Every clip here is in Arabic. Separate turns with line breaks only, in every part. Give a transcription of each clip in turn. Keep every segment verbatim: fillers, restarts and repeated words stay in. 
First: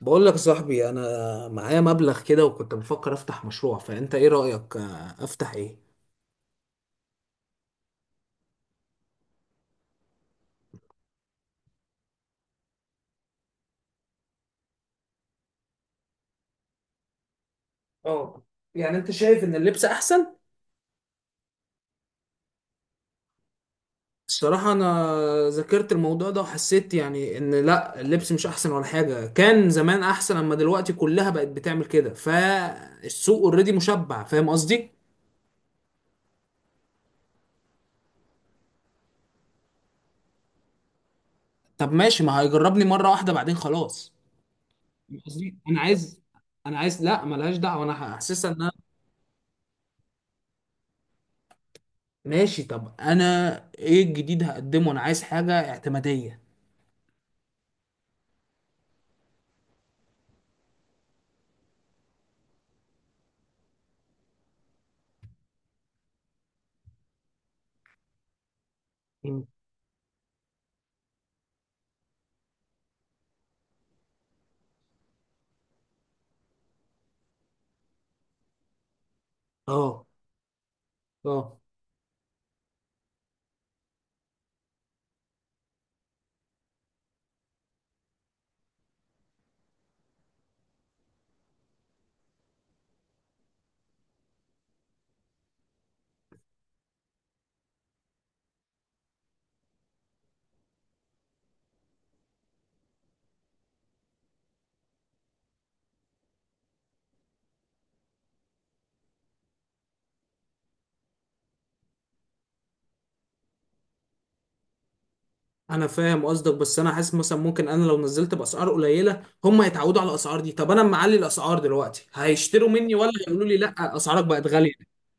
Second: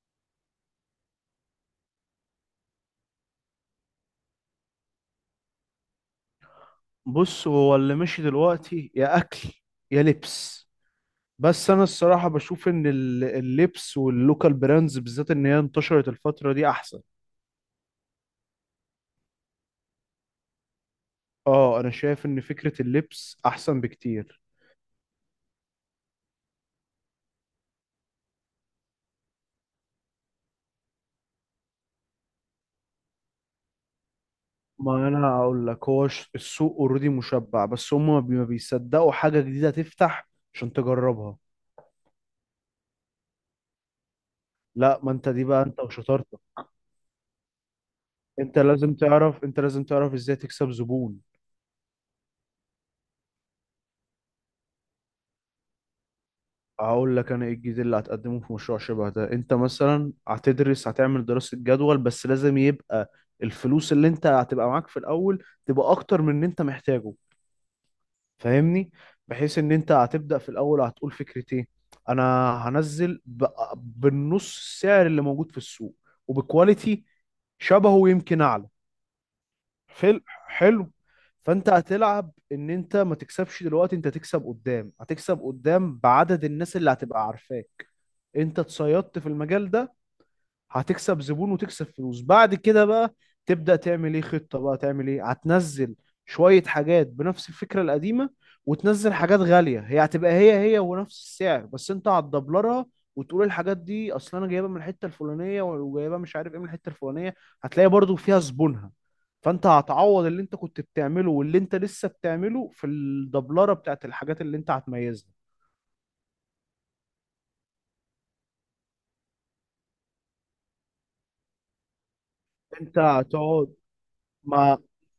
بقول لك يا صاحبي، انا معايا مبلغ كده، وكنت بفكر افتح مشروع. فانت ايه رأيك؟ آه، افتح ايه؟
بص هو اللي ماشي دلوقتي يا اكل يا لبس. بس انا الصراحه بشوف ان ال- اللبس واللوكال براندز بالذات ان هي انتشرت الفتره دي احسن.
اه. يعني انت شايف ان اللبس احسن؟
اه انا شايف ان فكره اللبس احسن بكتير.
الصراحة انا ذاكرت الموضوع ده وحسيت يعني ان لا اللبس مش احسن ولا حاجة. كان زمان احسن، اما دلوقتي كلها بقت بتعمل كده. فالسوق اوريدي مشبع، فاهم قصدي؟
ما انا هقول لك هو ش- السوق اوريدي مشبع، بس هم ما بي- ما بيصدقوا حاجه جديده تفتح عشان تجربها.
طب ماشي، ما هيجربني مرة واحدة بعدين خلاص.
لا، ما
فاهم
انت دي
قصدي.
بقى
انا
انت
عايز،
وشطارتك.
انا عايز لا ملهاش دعوة، انا حاسسها
انت
ان.
لازم تعرف، انت لازم تعرف ازاي تكسب زبون.
ماشي طب انا. ايه الجديد هقدمه؟ انا عايز حاجه اعتماديه.
هقول لك انا ايه الجديد اللي هتقدمه في مشروع شبه ده. انت مثلا هتدرس، هتعمل دراسة جدول، بس لازم يبقى الفلوس اللي انت هتبقى معاك في الاول تبقى اكتر من اللي انت محتاجه. فاهمني؟
مم.
بحيث ان انت هتبدأ في الاول هتقول فكرتين. انا هنزل ب- بالنص السعر اللي موجود في السوق، وبكواليتي شبهه ويمكن اعلى.
اه،
حلو حلو.
اه،
فانت هتلعب ان انت ما تكسبش دلوقتي، انت تكسب قدام. هتكسب قدام بعدد الناس اللي هتبقى عارفاك. انت اتصيدت في المجال ده، هتكسب زبون وتكسب فلوس. بعد كده بقى تبدأ تعمل ايه خطة، بقى تعمل ايه. هتنزل شوية حاجات بنفس الفكرة القديمة، وتنزل حاجات غالية هي هتبقى هي هي ونفس السعر بس انت هتدبلرها. وتقول الحاجات دي اصل انا جايبها من الحتة الفلانية، وجايبها مش عارف ايه من الحتة الفلانية. هتلاقي برضو فيها زبونها. فانت هتعوض اللي انت كنت بتعمله واللي انت لسه بتعمله في الدبلرة بتاعت الحاجات اللي انت هتميزها.
انا فاهم قصدك، بس انا حاسس مثلا ممكن انا لو نزلت باسعار قليله هم هيتعودوا على الاسعار دي. طب انا أما معلي الاسعار دلوقتي، هيشتروا مني
انت
ولا هيقولوا لي
هتقعد،
لا اسعارك بقت غاليه؟
ما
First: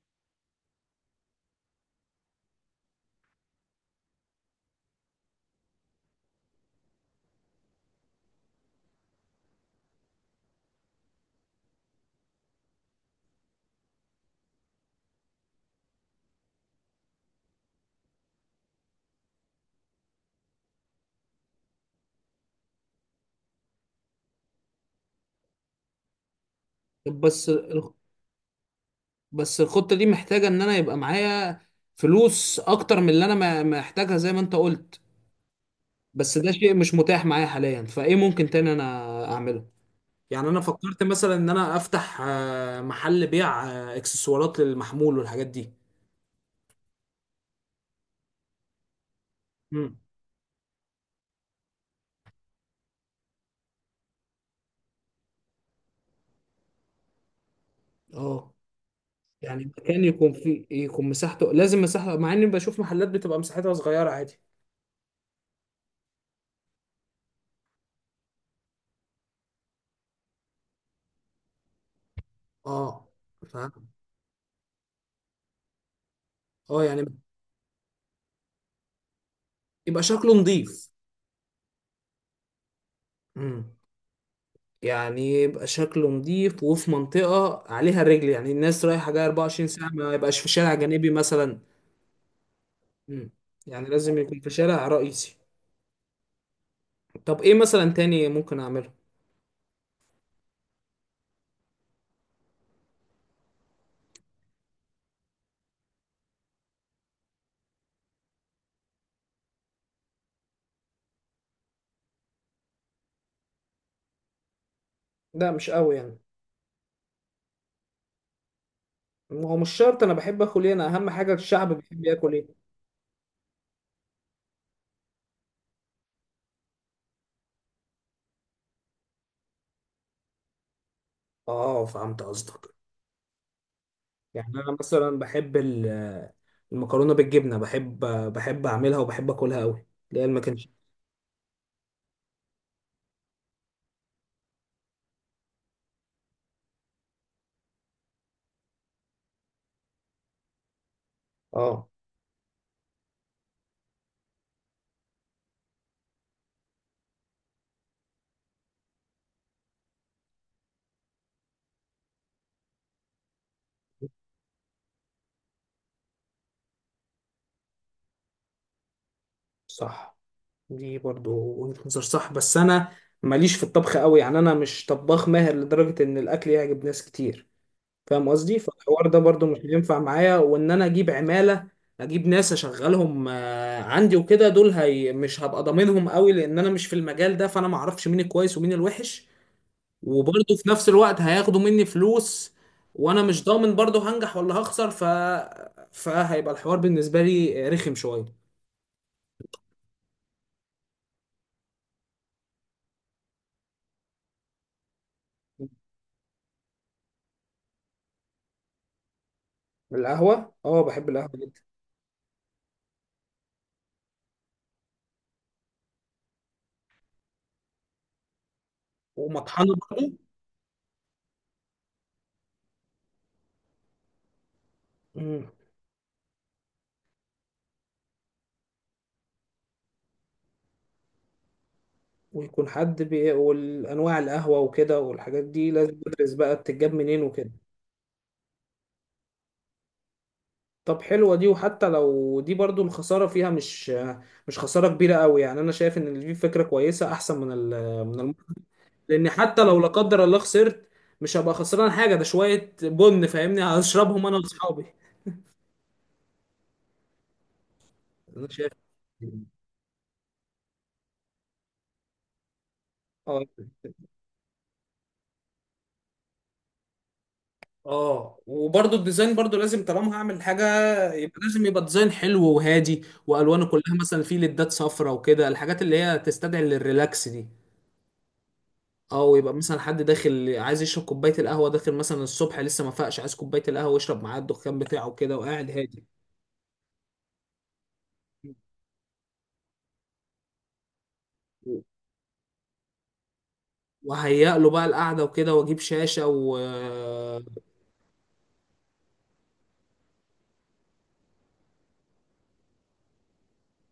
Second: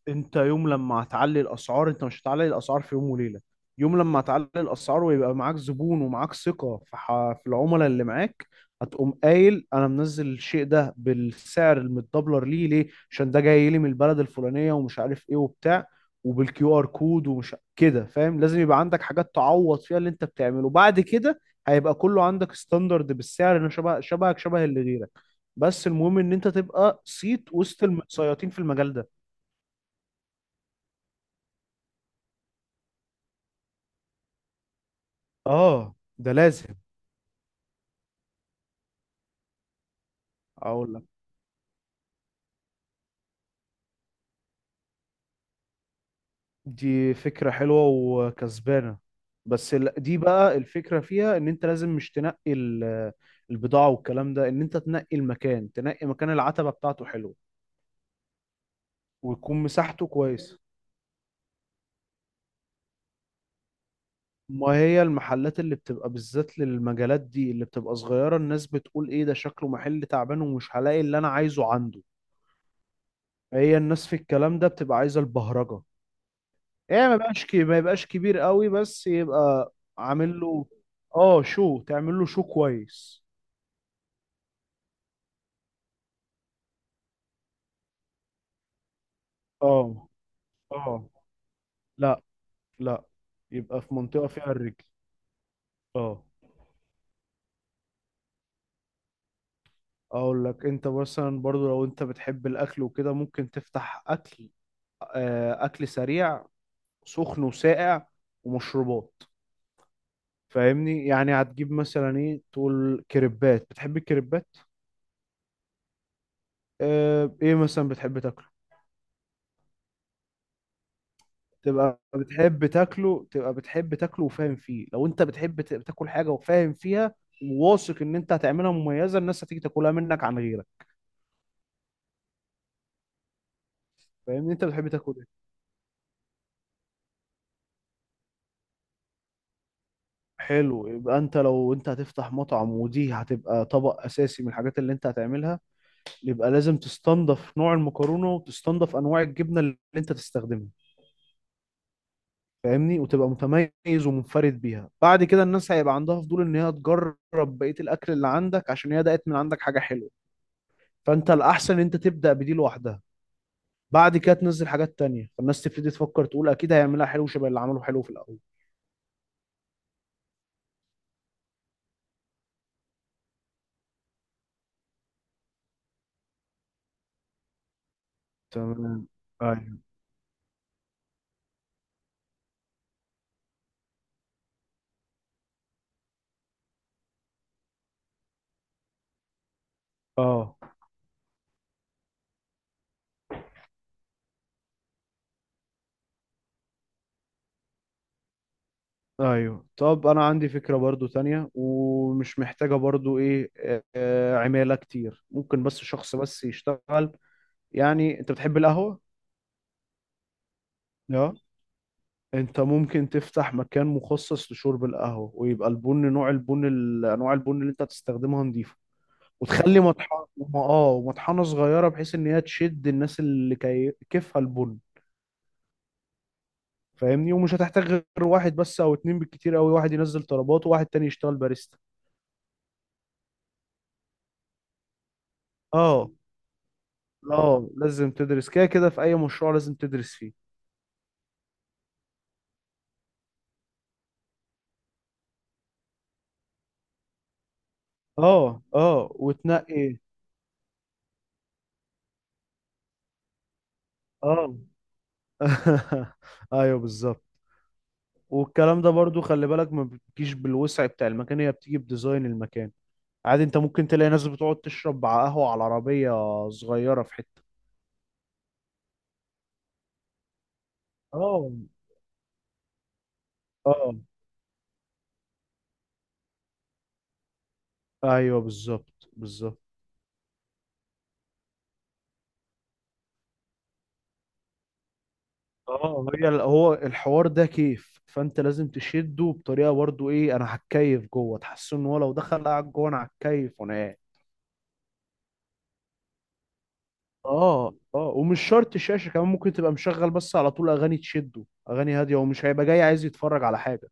انت يوم لما هتعلي الاسعار انت مش هتعلي الاسعار في يوم وليله. يوم لما هتعلي الاسعار ويبقى معاك زبون ومعاك ثقه في ح... في العملاء اللي معاك، هتقوم قايل انا منزل الشيء ده بالسعر المتدبلر ليه، ليه؟ عشان ده جاي لي من البلد الفلانيه ومش عارف ايه وبتاع، وبالكيو ار كود ومش كده. فاهم؟ لازم يبقى عندك حاجات تعوض فيها اللي انت بتعمله بعد كده. هيبقى كله عندك ستاندرد بالسعر انه شبه شبهك شبه اللي غيرك، بس المهم ان انت تبقى
طب بس
صيت وسط
الخ-
المتسيطين في المجال ده.
بس الخطة دي محتاجة ان انا يبقى معايا فلوس اكتر من اللي انا ما- محتاجها، زي ما انت قلت.
اه ده
بس ده شيء
لازم.
مش متاح معايا حاليا. فايه ممكن تاني انا اعمله؟ يعني انا
اقول
فكرت
لك،
مثلا ان انا افتح آه، محل بيع آه، اكسسوارات للمحمول والحاجات دي.
دي فكرة حلوة وكسبانة. بس ال-
امم،
دي بقى الفكرة فيها ان انت لازم مش تنقي ال- البضاعة والكلام ده، ان انت تنقي المكان، تنقي مكان العتبة بتاعته حلوة،
اه.
ويكون
يعني مكان
مساحته
يكون
كويسة.
فيه، يكون مساحته لازم مساحة، مع اني بشوف محلات بتبقى مساحتها صغيرة عادي.
ما هي المحلات اللي بتبقى بالذات للمجالات دي اللي بتبقى صغيرة الناس بتقول ايه ده، شكله محل تعبان ومش هلاقي اللي انا عايزه عنده.
اه،
هي
فاهم.
الناس في الكلام ده بتبقى عايزة البهرجة.
اه، يعني
ايه، ما يبقاش كي- ما يبقاش كبير قوي بس يبقى
يبقى شكله
عامل له،
نظيف.
اه شو تعمل له شو كويس.
امم يعني يبقى شكله نظيف، وفي منطقة عليها رجل، يعني الناس رايحة جاية 24 ساعة،
اه،
ما يبقاش في شارع
اه.
جانبي مثلا.
لا، لا،
امم
يبقى
يعني
في
لازم
منطقة
يكون
فيها
في
الرجل.
شارع رئيسي.
اه.
طب ايه مثلا تاني ممكن اعمله؟
اقول لك، انت مثلا برضو لو انت بتحب الاكل وكده ممكن تفتح اكل، آه، اكل سريع، سخن وساقع، ومشروبات. فاهمني؟ يعني هتجيب مثلا ايه، تقول كريبات، بتحب الكريبات؟
لا، مش قوي يعني.
آه، ايه مثلا بتحب تاكل؟
هو مش شرط انا بحب اكل ايه، انا اهم حاجه الشعب
تبقى
بيحب ياكل
بتحب
ايه.
تاكله، تبقى بتحب تاكله وفاهم فيه. لو انت بتحب ت- تاكل حاجه وفاهم فيها وواثق ان انت هتعملها مميزه، الناس هتيجي تاكلها منك عن غيرك.
اه، فهمت قصدك. يعني
فاهمني؟ انت
انا
بتحب تاكل
مثلا
ايه؟
بحب ال- المكرونه بالجبنه. بحب بحب اعملها وبحب اكلها قوي، اللي هي المكنش.
حلو. يبقى انت لو انت هتفتح مطعم ودي هتبقى طبق اساسي من الحاجات اللي انت هتعملها، يبقى لازم تستنضف نوع المكرونه وتستنضف انواع الجبنه اللي انت تستخدمها.
اه،
فاهمني؟ وتبقى متميز ومنفرد بيها. بعد كده الناس هيبقى عندها فضول ان هي تجرب بقيه الاكل اللي عندك عشان هي دقت من عندك حاجه حلوه. فانت الاحسن ان انت تبدا بدي لوحدها، بعد كده تنزل حاجات تانية، فالناس تبتدي تفكر تقول اكيد هيعملها حلو شبه اللي عمله حلو في الاول.
صح. دي برضو وجهة نظر صح، بس انا ماليش في الطبخ قوي. يعني انا مش طباخ ماهر لدرجه ان الاكل يعجب ناس كتير. فاهم قصدي؟ فالحوار
تمام.
ده برضو مش
ايوه.
هينفع معايا، وان انا اجيب عماله، اجيب ناس اشغلهم آه، عندي وكده، دول هي مش هبقى ضامنهم قوي لان انا مش في المجال ده، فانا ما اعرفش مين الكويس ومين الوحش. وبرضو
اه.
في نفس الوقت هياخدوا مني فلوس، وانا مش ضامن برضو هنجح ولا هخسر. ف فهيبقى الحوار بالنسبه لي رخم شويه.
ايوه، طب انا عندي فكرة برضو تانية ومش محتاجة برضو ايه، آه، عمالة كتير. ممكن بس شخص بس يشتغل. يعني انت بتحب القهوة؟
القهوه؟ اه، بحب القهوه
اه.
جدا.
انت ممكن تفتح مكان مخصص لشرب القهوة ويبقى البن، نوع البن، ال- انواع البن اللي انت هتستخدمها نضيفة،
ومطحنه
وتخلي
برضو.
مطحنه. اه مطحنه صغيره بحيث ان هي تشد الناس اللي كي... كيفها البن.
مم.
فاهمني؟ ومش هتحتاج غير واحد بس او اتنين بالكتير قوي، واحد ينزل طلبات وواحد تاني يشتغل باريستا.
ويكون حد بي... والانواع القهوه وكده والحاجات دي لازم
اه.
ادرس بقى بتتجاب منين وكده.
اه لازم تدرس، كده كده في اي مشروع لازم تدرس فيه.
طب حلوة دي. وحتى لو دي برضو الخسارة فيها مش مش خسارة كبيرة قوي، يعني أنا شايف إن دي فكرة كويسة أحسن من ال من الم...
اه، اه
لأن حتى لو
وتنقي.
لا قدر الله خسرت، مش هبقى خسران حاجة، ده شوية بن فاهمني، هشربهم أنا
اه.
وأصحابي.
ايوه بالظبط.
أنا شايف.
والكلام ده برضو خلي بالك، ما بتجيش بالوسع بتاع المكان، هي بتيجي بديزاين المكان. عادي
اه،
انت ممكن تلاقي ناس بتقعد تشرب قهوة على عربية صغيرة في حتة.
اه. وبرضو الديزاين برضو لازم، طالما هعمل حاجه يبقى
اه.
لازم يبقى ديزاين حلو وهادي، والوانه
اه.
كلها مثلا فيه ليدات صفرا وكده، الحاجات اللي هي تستدعي للريلاكس دي.
ايوه بالظبط،
او يبقى
بالظبط.
مثلا حد داخل عايز يشرب كوبايه القهوه، داخل مثلا الصبح لسه ما فاقش، عايز كوبايه القهوه يشرب معاه الدخان بتاعه كده وقاعد هادي.
اه، هي ال- هو الحوار ده كيف، فانت لازم تشده بطريقه برضو ايه، انا هتكيف جوه، تحس ان هو لو دخل قاعد جوه، انا هتكيف وانا قاعد.
وهيئ له بقى القعده وكده، واجيب شاشه.
اه، اه. ومش شرط الشاشه، كمان ممكن تبقى مشغل بس على طول اغاني تشده، اغاني هاديه، ومش هيبقى جاي عايز يتفرج على حاجه.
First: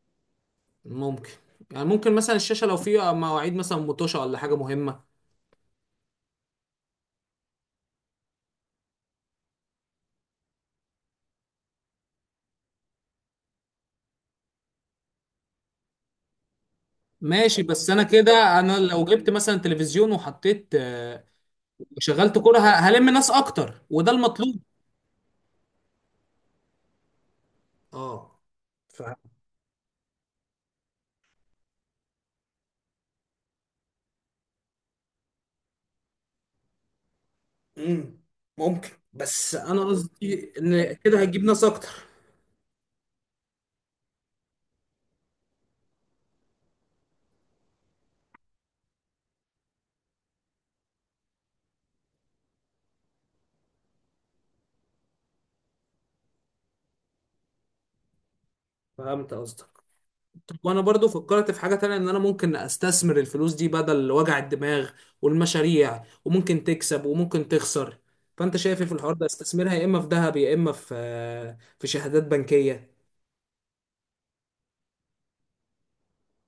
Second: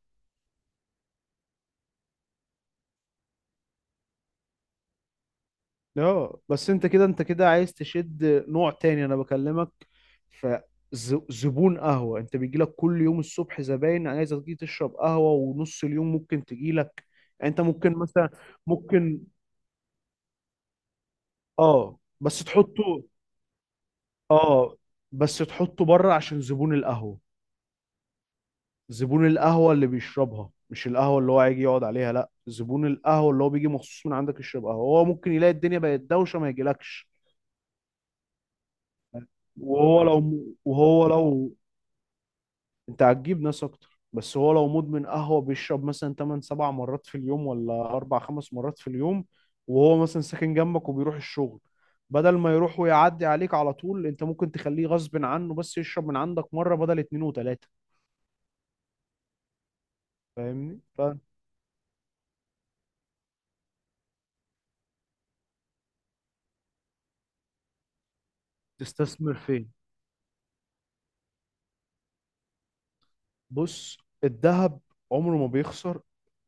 وممكن، يعني ممكن مثلا الشاشه لو فيها مواعيد مثلا متوشه ولا حاجه مهمه.
اه، بس انت كده، انت كده عايز تشد نوع تاني، انا بكلمك فزبون قهوة انت بيجيلك كل يوم الصبح زباين عايزة تيجي تشرب قهوة، ونص اليوم ممكن تجيلك. انت
ماشي، بس
ممكن
انا
مثلا،
كده، انا لو
ممكن،
جبت مثلا تلفزيون وحطيت آه،
اه
وشغلت
بس
كوره، ه-
تحطه.
هلم ناس اكتر، وده المطلوب.
اه بس تحطه بره عشان زبون القهوة.
اه. ف...
زبون القهوة اللي بيشربها، مش القهوة اللي هو هيجي يقعد عليها، لا، زبون القهوة اللي هو بيجي مخصوص من عندك يشرب قهوة، هو ممكن يلاقي الدنيا بقت دوشة ما يجيلكش.
مم. ممكن، بس انا
وهو
قصدي
لو
ان
وهو
كده هتجيب
لو
ناس اكتر.
انت هتجيب ناس اكتر، بس هو لو مدمن قهوة بيشرب مثلا تمن سبع مرات في اليوم ولا أربعة خمس مرات في اليوم، وهو مثلا ساكن جنبك وبيروح الشغل، بدل ما يروح ويعدي عليك على طول انت ممكن تخليه غصب عنه بس يشرب من عندك مرة بدل اتنين وتلاتة.
فهمت قصدك. طب
فاهمني؟
وانا برضو فكرت في حاجة تانية، ان انا ممكن استثمر الفلوس دي بدل وجع الدماغ والمشاريع، وممكن تكسب وممكن تخسر. فانت شايف إيه في الحوار ده؟
فتستثمر فين؟
استثمرها يا اما في ذهب يا اما في، في شهادات بنكية.
بص، الذهب عمره ما بيخسر،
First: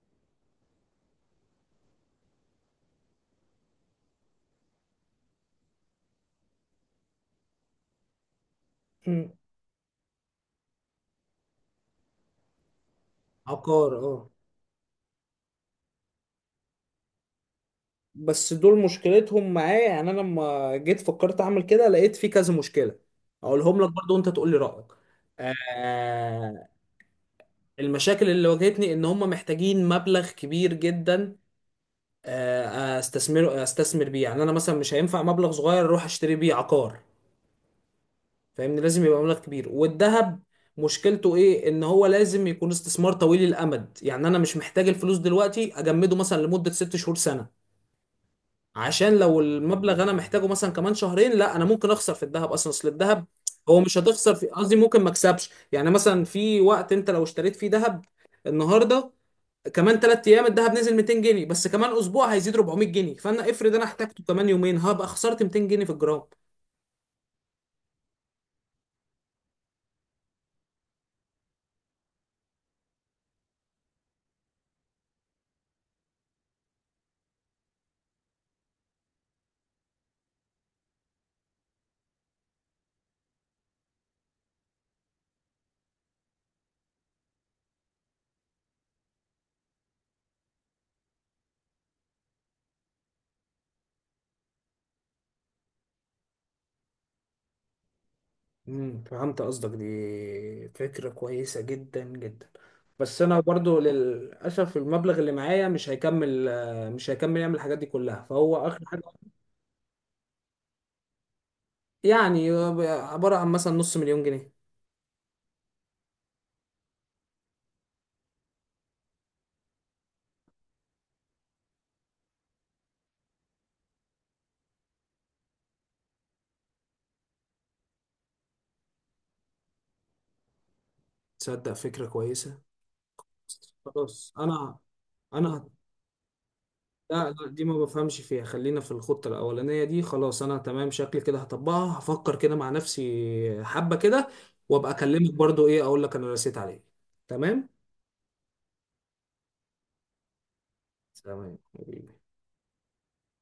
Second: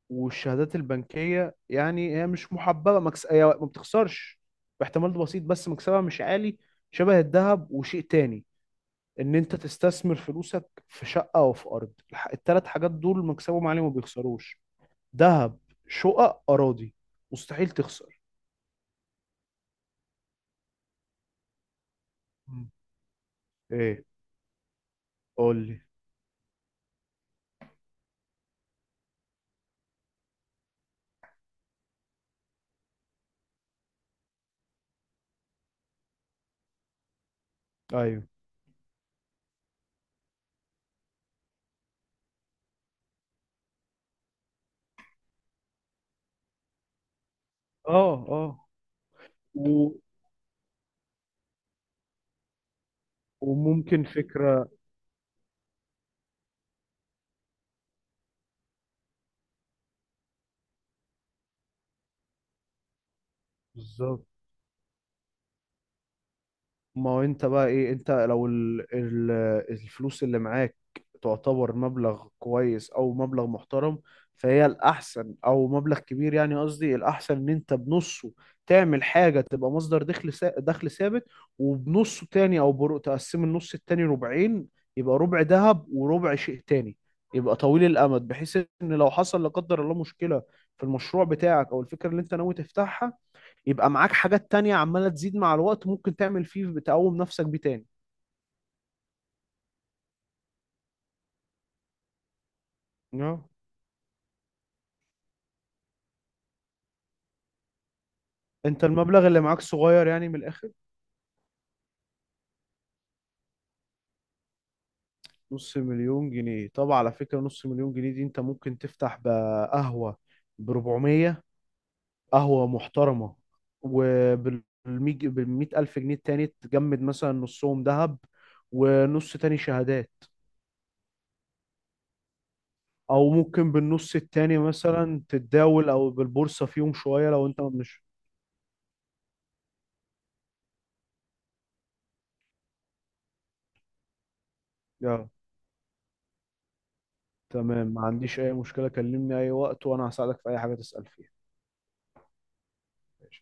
والشهادات البنكية يعني هي مش محببة، مكس... هي ما بتخسرش باحتمال بسيط، بس مكسبها مش عالي، شبه الذهب. وشيء تاني،
مم.
ان انت تستثمر فلوسك في شقه او في ارض. الح- التلات حاجات دول مكسبهم عالي وما
عقار، اه.
بيخسروش. ذهب، شقق، اراضي، مستحيل تخسر.
بس دول مشكلتهم معايا. يعني انا لما جيت فكرت اعمل كده لقيت في كذا
مم.
مشكله. اقولهم لك
ايه،
برضو وانت تقول لي رايك.
قول لي.
آه المشاكل اللي واجهتني ان هم محتاجين مبلغ كبير جدا آه، استثمره استثمر بيه. يعني انا مثلا مش هينفع مبلغ صغير اروح اشتري بيه عقار.
ايوه.
فاهمني، لازم يبقى مبلغ كبير. والذهب مشكلته ايه؟ ان هو لازم يكون استثمار طويل الامد، يعني انا مش محتاج الفلوس دلوقتي اجمده مثلا لمدة ست شهور، سنة،
اه. اه.
عشان لو
و...
المبلغ انا محتاجه مثلا كمان شهرين، لا، انا ممكن اخسر في الذهب اصلا. اصل الذهب هو مش
وممكن
هتخسر في،
فكره.
قصدي ممكن ما اكسبش. يعني مثلا في وقت انت لو اشتريت فيه ذهب النهارده، كمان ثلاث ايام الذهب نزل ميتين جنيه، بس كمان اسبوع هيزيد اربعمية جنيه، فانا افرض انا احتاجته
بالظبط.
كمان يومين هبقى خسرت ميتين جنيه في الجرام.
ما هو انت بقى ايه، انت لو ال... ال... الفلوس اللي معاك تعتبر مبلغ كويس او مبلغ محترم، فهي الاحسن، او مبلغ كبير يعني، قصدي الاحسن ان انت بنصه تعمل حاجة تبقى مصدر دخل سا... دخل ثابت، وبنصه تاني او بر... تقسم النص التاني ربعين، يبقى ربع ذهب وربع شيء تاني يبقى طويل الامد، بحيث ان لو حصل لا قدر الله مشكلة في المشروع بتاعك او الفكرة اللي انت ناوي تفتحها، يبقى معاك حاجات تانية عمالة تزيد مع الوقت، ممكن تعمل فيه بتقوم نفسك بيه تاني.
امم فهمت قصدك. دي فكرة كويسة جدا جدا. بس انا
اه.
برضو للاسف المبلغ اللي معايا مش هيكمل آه، مش هيكمل يعمل الحاجات دي كلها، فهو اخر
انت
حاجة.
المبلغ اللي معاك صغير يعني من الاخر.
يعني عبارة عن مثلا نص مليون جنيه.
نص مليون جنيه؟ طب على فكرة نص مليون جنيه دي انت ممكن تفتح بقهوة ب أربعمية، قهوة محترمة، وبال مئة ألف جنيه التاني تجمد مثلا نصهم ذهب ونص تاني شهادات.
تصدق فكرة كويسة.
او ممكن بالنص
خلاص،
التاني
انا
مثلا
انا
تتداول او بالبورصة فيهم
لا،
شوية لو
لا،
انت
دي ما
مش.
بفهمش فيها. خلينا في الخطة الأولانية دي خلاص. أنا تمام، شكلي كده هطبقها، هفكر كده مع نفسي حبة كده، وأبقى أكلمك برضو إيه أقول لك أنا رسيت عليه. تمام؟
تمام، ما عنديش أي مشكلة، كلمني أي وقت وأنا هساعدك في أي حاجة تسأل فيها.
تمام.
ماشي.